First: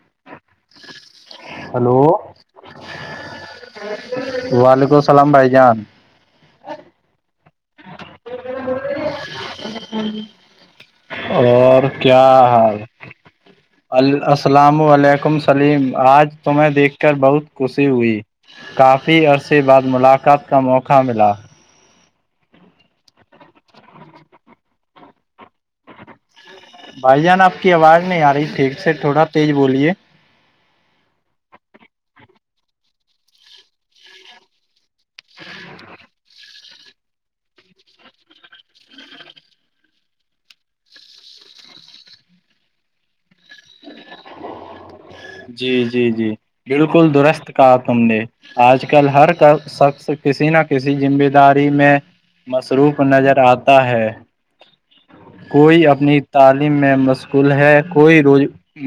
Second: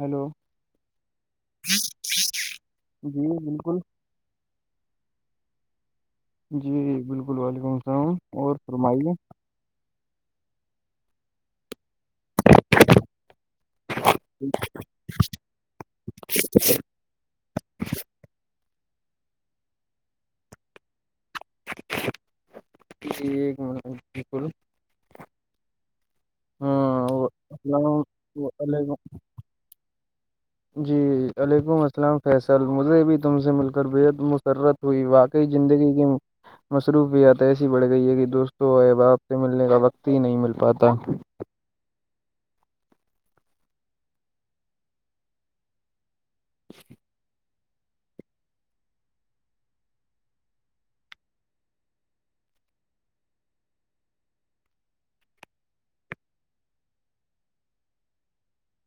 hello hello جی بالکل وعلیکم ال سلام بائی جان جی بالکل [inaudible] اور کیا حال السلام علیکم سلیم آج تمہیں دیکھ کر بہت خوشی ہوئی کافی عرصے بعد ملاقات کا موقع ملا یہ بالک بھائی جان آپ کی آواز نہیں آ رہی السلام ٹھیک سے علیکم تھوڑا تیز بولیے جی وعلیکم السلام فیصل مجھے بھی تم سے مل کر بےحد مسرت کوئی واقعی زندگی کی مصروفیات ایسی بڑھ گئی ہے کہ دوستوں و احباب سے ملنے کا وقت ہی نہیں مل پاتا جی جی جی بالکل درست کا تم نےے آج کل ہر کا شخص کسی نہ کسی ذمہ داری میں مصروف نظر آتا ہے کوئی اپنی تعلیم میں مشکول ہے کوئی روز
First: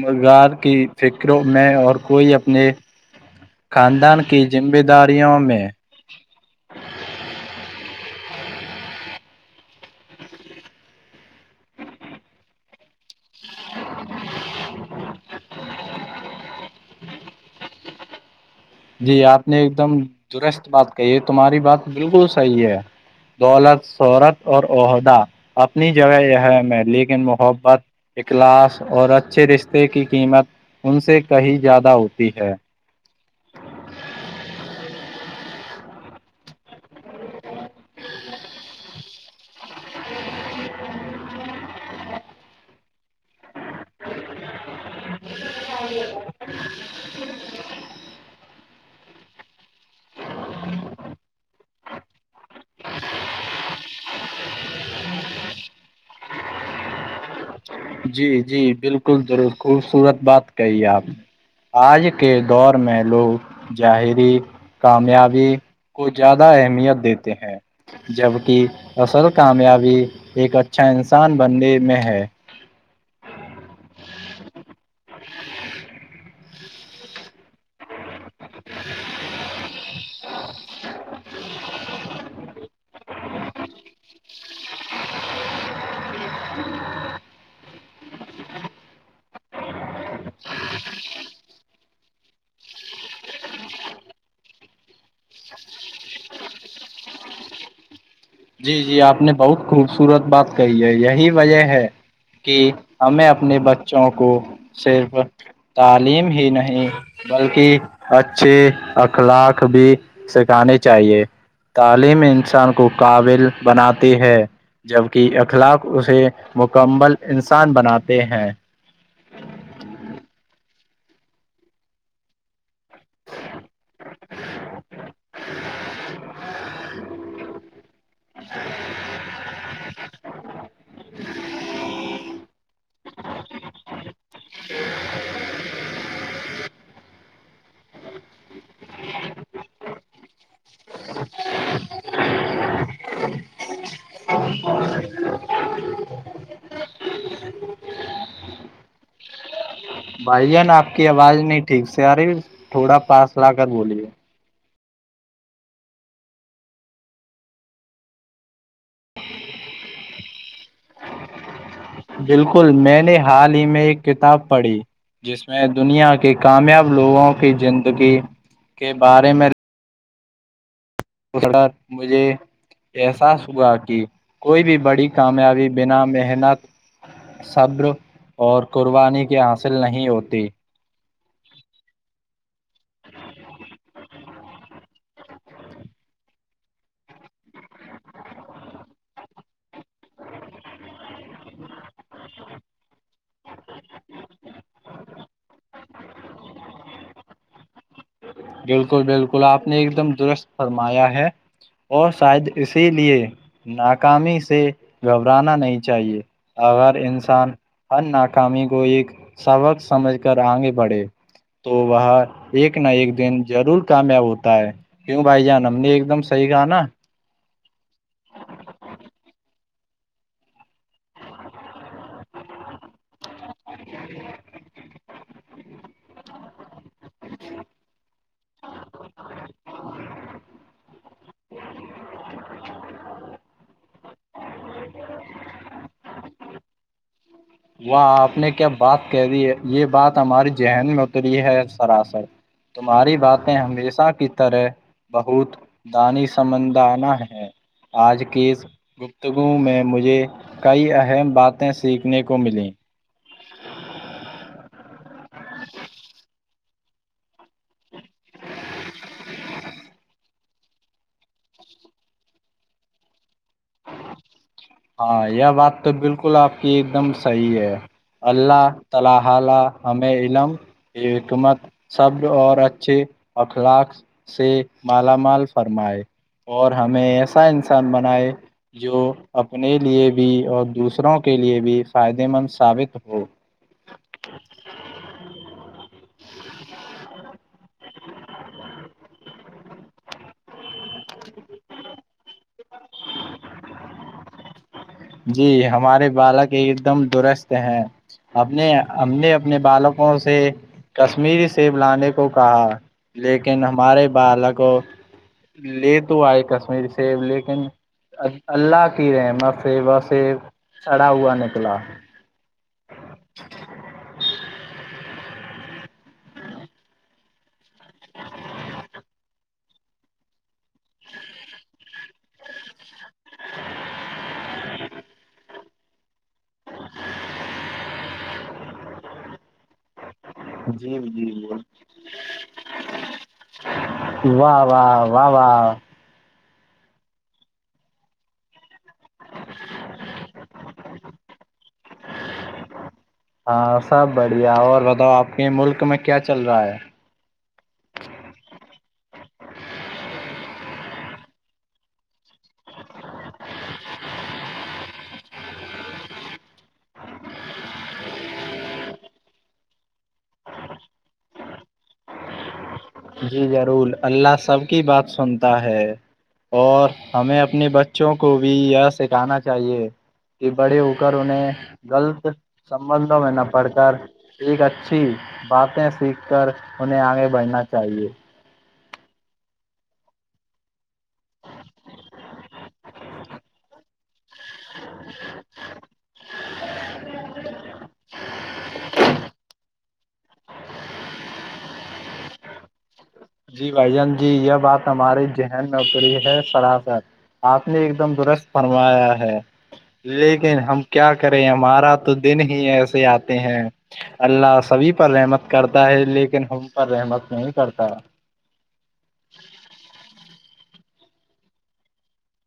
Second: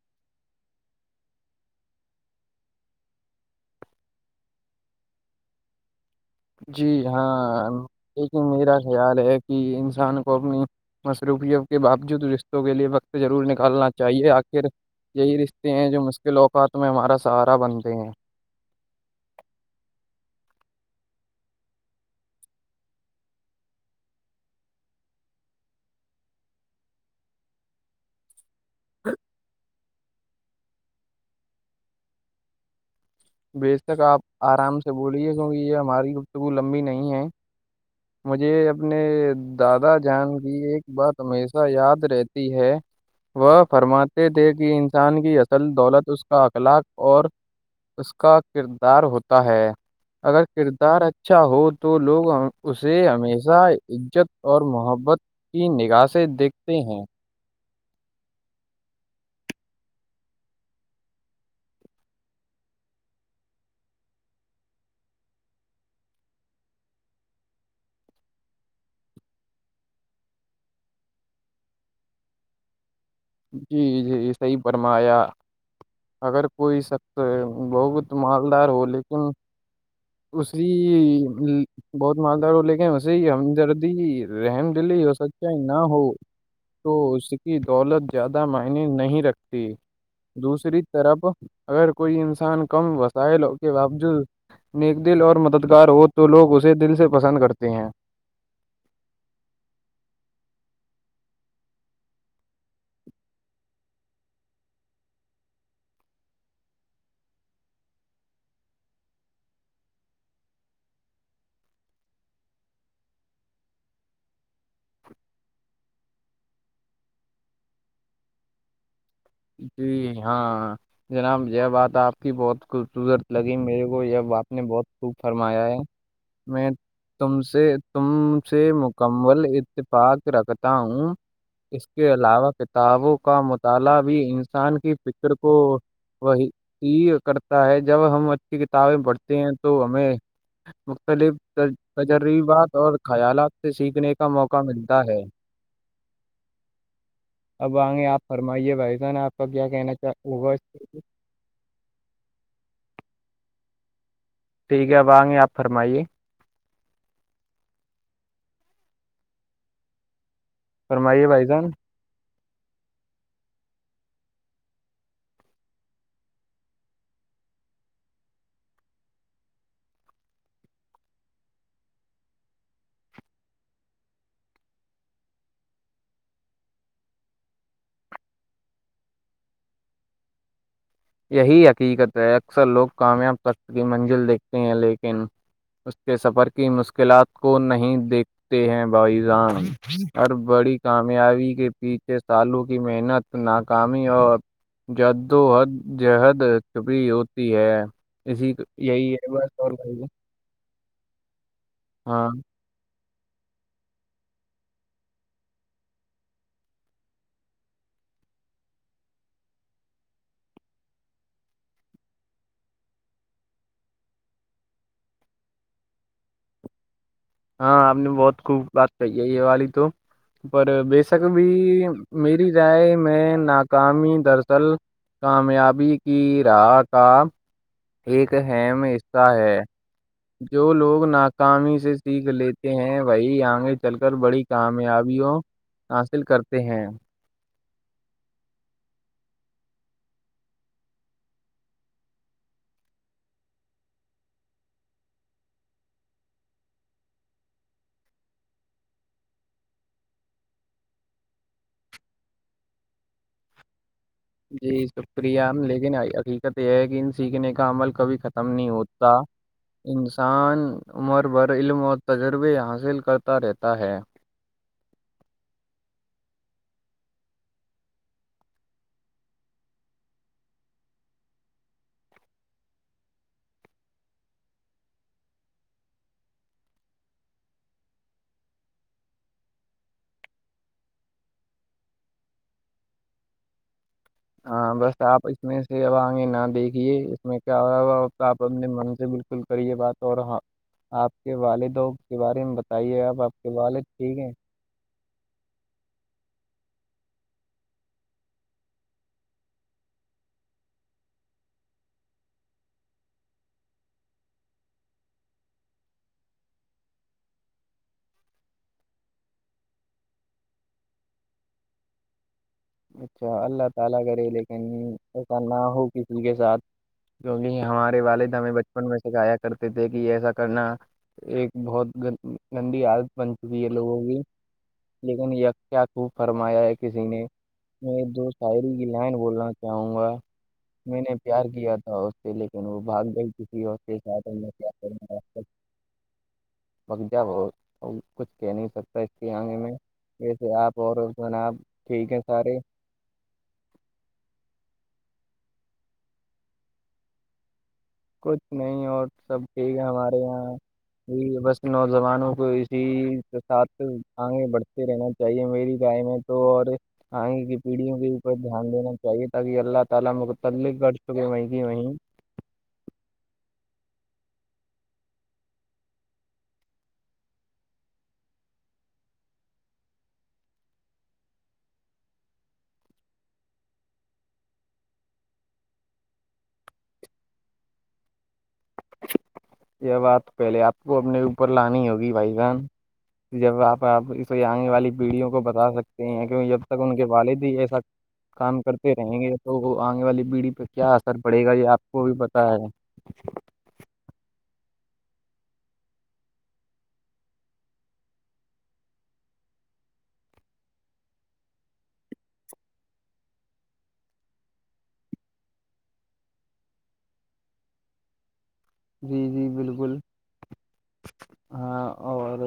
روزگار کی فکروں میں اور کوئی اپنے خاندان کی ذمہ داریوں میں جی ہاں لیکن میرا خیال ہے کہ انسان کو اپنی مصروفیت کے باوجود رشتوں کے لیے ضرور نکالنا چاہیے آخر یہی رشتے ہیں جو مشکل اوقات میں ہمارا سہارا بنتے ہیں جی آپ نے ایک دم درست بات کہی ہے تمہاری بات بالکل صحیح ہے دولت شہرت اور عہدہ اپنی جگہ یہ ہے لیکن محبت کلاس اور اچھے رشتے کی قیمت ان سے کہیں زیادہ ہوتی ہے بیےش تک آپ آرام سے بولیے کیونکہ یہ ہماری گفتگو لمبی نہیں ہے مجھے اپنے دادا جان کی ایک بات ہمیشہ یاد رہتی ہے وہ فرماتے تھے کہ انسان کی چل دولت اس کا اخلاق اور اس کا کردار ہوتا ہے اگر کردار اچھا ہو تو لوگ اسے ہمیشہ عزت اور محبت کی نگاہشیں دیکھتے ہیں جی جی بالکل ضرور خوبصورت بات کہی آپ آج کے دور میں لوگ ظاہری کامیابی کو زیادہ اہمیت دیتے ہیں جبک اصل کامیابی ایک اچھا انسان بننے میں ہے جی جی صحیح فرمایا اگر کوئی شخص بہ مالدار ہو لیکن اسی بہت مالدار ہو لیکن اسی ہمدردی رحم دلی اور سچائی نہ ہو تو اس کی دولت زیادہ معنی نہیں رکھتی دوسری طرف اگر کوئی انسان کم وسائل کے باوجود نیک دل اور مددگار ہو تو لوگ اسے دل سے پسند کرتے ہیں جی جی آپ نے بہت خوبصورت بات کہی ہے یہی وجہ ہے کہ ہمیں اپنے بچوں کو صرف تعلیم ہی نہیں بلکہ اچھے اخلاق بھی سکھانے چاہیے تعلیم انسان کو قابل بناتے ہے جبکہ اخلاق اسے مکمل انسان بناتے ہیں جی ہاں جناب یہ بات آپ کی بہت خوبصورت لگی میرے کو یہ آپ نے بہت خوب فرمایا ہے میں تم سے تم سے مکمل اتفاق رکھتا ہوں اس کے علاوہ کتابوں کا مطالعہ بھی انسان کی فکر کو وہی یہ کرتا ہے جب ہم اچ کی کتابیں پڑھتے ہیں تو ہمیں مختلف تجربات اور خیالات سے سیکھنے کا موقع ملتا ہے اب آئ گے آپ فرمائیے بھائی پ بھائی جان آپ کی آواز نہیں ٹھیک سے رے تھوڑا پاس لاکھ کر بولی ہے ٹھیک ہے وہاں گے آپ فرمائیے فرمائیے بھائی جان بالکل میں نے حال ہی میں ایک کتاب پڑھی جس میں دنیا کے کامیاب لوگوں کی زندگی کے بارے میں اسر مجھے احساس ہوا کہ کوئی بھی بڑی کامیابی بنا محنت صبر اور قربانی کے حاصل نہیں ہوتی یہی حقیقت ہے اکثر لوگ کامیاب سخت کی منزل دیکھتے ہیں لیکن اس کے سفر کی مشکلات کو نہیں دیکھتے ہیں بائی جان ہ بڑی کامیابی کے پیچھے سالوں کی محنت ناکامی اور جد وہد جہد کبھی ہوتی ہے اسی بالکل یہی ہے بالکل بس آپ اور نے ایک بھائی جان دم درست فرمایا ہے [inaudible] اور ہاں شاید اسی لیے ناکامی سے گھبرانا نہیں چاہیے اگر انسان ہر ناکامی کو ایک سبق سمجھ کر آگے بڑھے تو وہ ایک نہ ایک دن ضرور کامیاب ہوتا ہے کیوں بھائی جان ہم نے ایک دم صحیح کہا نا ہاں آپ نے بہت خوب بات کہی ہے یہ والی تو پر بےشک بھی میری رائے میں ناکامی درصل کامیابی کی رح کاام ایک ہےم میں حصہ ہے جو لوگ ناکامی سے سیکھ لیتے ہیں وہی آگے چل کر بڑی کامیابیوں حاصل کرتے ہیں و آپ نے کیا بات کہہ دی ہے یہ بات ہماری ذہن میں اتری ہے سراسر تمہاری باتیں ہمیشہ کی طرح بہت دانی سمندانہ ہے آج کی گپتگو میں مجھے کئی اہم باتیں سیکھنے کو ملے جی شکریہ لیکن حقیقت یہ ہے کہ ان سیکھنے کا عمل کبھی ختم نہیں ہوتا ان انسان عمر بھر علم اور تجربے حاصل کرتا رہتا ہے [unintelligible] اپنے لیے بھی اور دوسروں کے لیے بھی فائدے مند ثابت ہو [inaudible] تو آپ اپنے من سے بالکل کریے بات اور آپ کے والدوں کے بارے میں بتائیے آپ آپ کے والد ٹھیک ہیں جی ہمارے بالک ایک دم درست ہیں اپنے ہم نے اپنے بالکوں سے کشمیری سیب لانے کو کہا لیکن ہمارے بالک لے تو آئے کشمیری سیب لیکن اللہ کی رحمت سیوا سے چڑھا ہوا نکلا [unintelligible] ایسا نہ ہو کسی کے ساتھ کی ہمارے والدہ ہمیں بچپن میں سےکھایا کرتے تھے کہ ایسا کرنا ایک بہت گندی حالت بن چکی ہے لوگوں کی لیکن یہ کیا خوب فرمایا ہے کسی نے میں دو شاعری کی لن بولنا چاہوں گا جی میں جی نے پیار جی کیا تھا اس سے لیکن وہ بھاگ گئی کسی اور سے ساتھ میں واہ واہ واہ کروں واہ وج کچھ کہہ نہیں سکتا اس کے آنگے میںسے آپنا ٹھیک ہے سارے ہاں سب بڑھیا اور بتاؤ آپ کے ملک میں کیا چل رہا ہے [unintelligible] جی ضرور اللہ سب کی بات سنتا ہے اور ہمیں اپنے بچوں کو بھی یہ سکھانا چاہیے کہ بڑی ہو کرر انہیں غلط سبندوں میں نہ پڑھ کر ایک اچھی باتیں سیکھ کر انہیں آگے بڑھنا [unintelligible] یہب آپ پہلے آپ کو اپنے اوپر لانی ہوگی بھائی جان جب آپ آپ آنے والی پیڑھیوں کو بتا سکتے ہیں کیہ جب تک ان کے والد ہی ایسا کام کرتے رہیں گے تو تو آگنے والی پیڑھی پہ کیا اثر پڑے گا یہ آپ کو بھی پتا ہے جی بھائی جان جی یہ بات ہمارے ذہن میں پری ہے سرافت آپ نے ایک دم درست فرمایا ہے لیکن ہم کیا کریں ہمارا تو دن ہی ایسے آتے ہیں اللہ سبھی پر رحمت کرتا ہے لیکن ہم پر رحمت نہیں کرتا جی جی بالکل ہاں اور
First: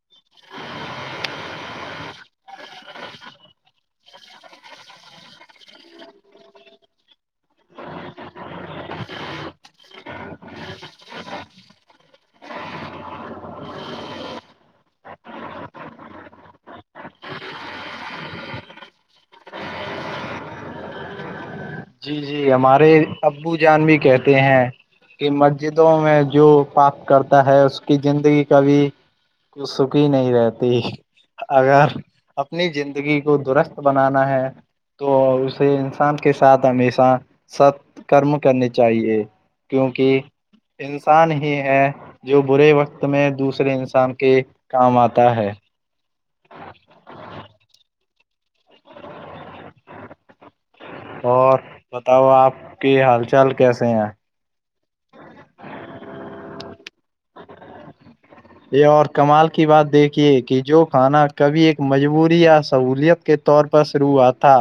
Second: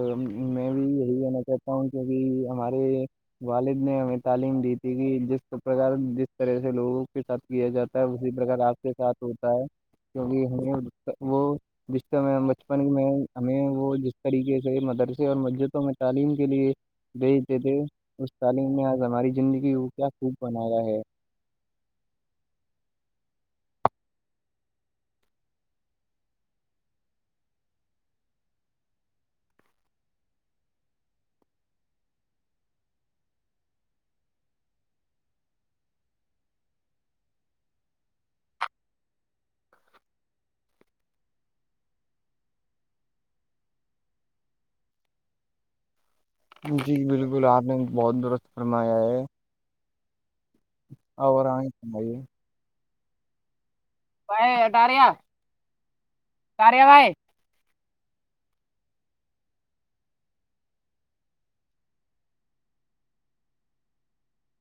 میں بھی یہی کہنا چاہتا ہوں کیونکہ ہمارے والد نے ہمیں تعلیم دی تھی کہ جس پرکار جس طرح سے لوگوں کے ساتھ کیا جاتا ہے اسی پرکار آپ کے ساتھ ہوتا ہے کیونکہ ہمیں وہ جس سے بچپن میں ہمیں وہ جس طریقے سے مدرسے اور مسجدوں میں تعلیم کے لیے بھیجتے تھے اس تعلیم نے آج ہماری زندگی کو کیا خوب بنایا ہے جی جی ہمارے ابو جان بھی کہتے ہیں کہ مسجدوں میں جو پپ کرتا ہے اس کی زندگی کبھی ک سکھی نہیں رہتی اگر اپنی زندگی کو درست بنانا ہے تو اسے انسان ک ساتھ ہمیشہ ست کرم کرنے چاہیے کیونکہ انسان ہی ہے جو برے وقت میں دوسرے انسان کے کام آتا ہے جی بالکل آپ نے بہت درست فرمایا ہے اور آئیں فرمائیے بتاؤ آپ کہ حال چال کیسے ہیں دارے بھائی یہ اور کمال کی بات دیکھیے کہ جو کھانا کبھی ایک مجبوری یا سہولیت کے طور پر شروع ہوا تھا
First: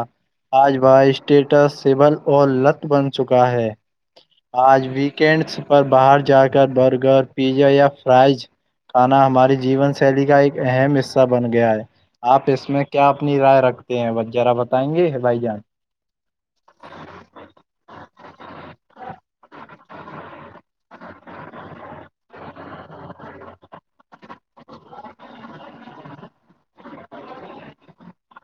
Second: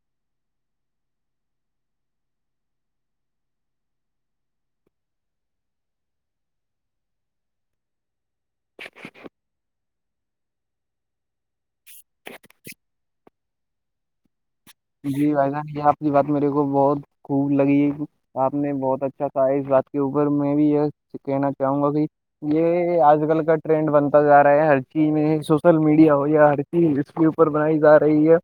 آج وہ اسٹیٹس سبل اور لط بن چکا ہے آج ویکینڈس پر باہر جا کر برگر پیزا یا فرائز کھانا ہماری جیون شیلی کا ایک اہم حصہ بن گیا ہے آپ اس میں کیا اپنی رائے رکھتے ہیں با جی بھائی جان یہ آپ کی بات میرے کو بہت خوب لگی ہے آپ نے بہت اچھا کہا اس بات اس کے اوپر میں بھی یہ کہنا چاہوں گا کہ یہ آج کل کا ٹرینڈ بنتا جا رہا ہے ہر چیز میں سوشل میڈیا ہو یا ہر چیز اس کے اوپر بنائی جا رہی ہے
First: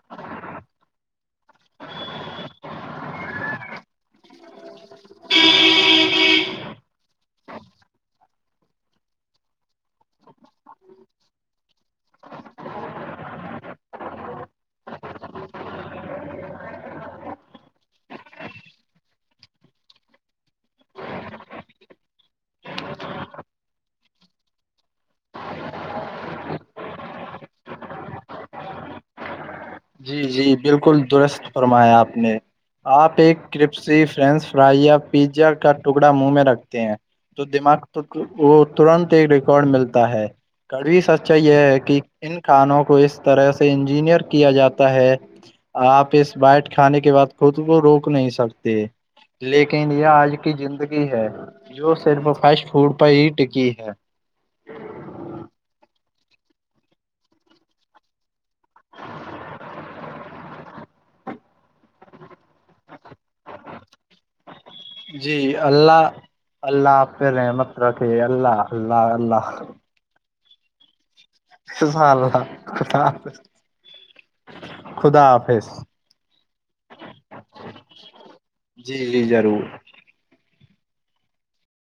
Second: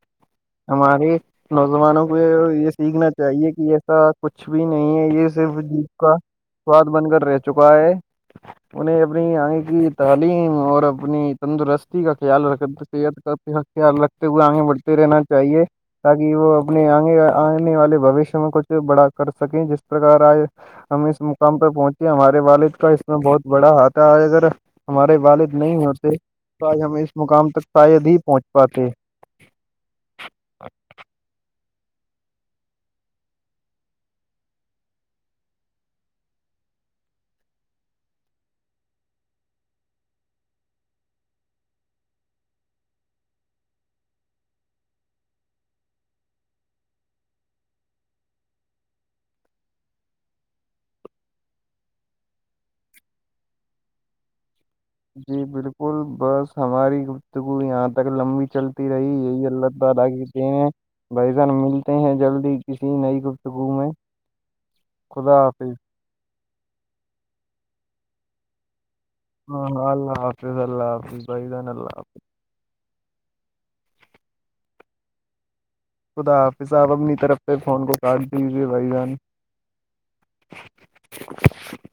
ہمارے نوجوانوں کو یہ سیکھنا چاہیے کہ ایسا کچھ بھی نہیں ہے یہ صرف جی کا سواد بن کر رہ چکا ہے انہیں اپنی آنگے کی تعم اور اپنی تندرستی کا خیال رکھح خل رکھ تے ہوئے آگے بڑھتے رہنا چاہیے تاکہ وہ اپنے آگے آنے والے بوشیہ میں کچھ بڑا کر سکیں جس پرکار آج ہم اس مقام پر پہنچے ہمارے والد کا اس میں بہت بڑا ہاتھ ہے اگر ہمارے والد نہیں ہوتے تو آج ہم اس مقام تک شاید ہی پہنچ پاتے جی جی بالکل درست فرمایا آپ نے آپ ایک کرپ فرینچ فرائی یا پیزا کا ٹکڑا منہ میں رکھتے ہیں جو دماغ وہ ترنت ایک ریکارڈ ملتا ہے کڑوی سچائی یہ ہے کہ ان کھانوں کو اس طرح سے انجینئر کیا جاتا ہے آپ اس بیائٹ کھانے کے بعد خود کو روک نہیں سکتے لیکن یہ آج کی زندگی ہے جو صرف فاسٹ فوڈ پر ہی ٹکی ہے جی بالکل بس ہماری گفتگو یہاں تک لمبی چلتی رہی یہی اللہ تعالدا کہتے ہیں بھائیسان ملتے ہیں جلدی کسی نئی گفتگو میں خدا جی حافظ اللہ اللہ آپ پہ رحمت رکے اللہ اللہ اللہ الله حافظ بھائی جان الله حافظ ک [unintelligible] خدا حافظ خدا حافظاب اپنی طرف پہ فون کو کاٹ دیجیئے بھائی جی جان جی ضرور [unintelligible]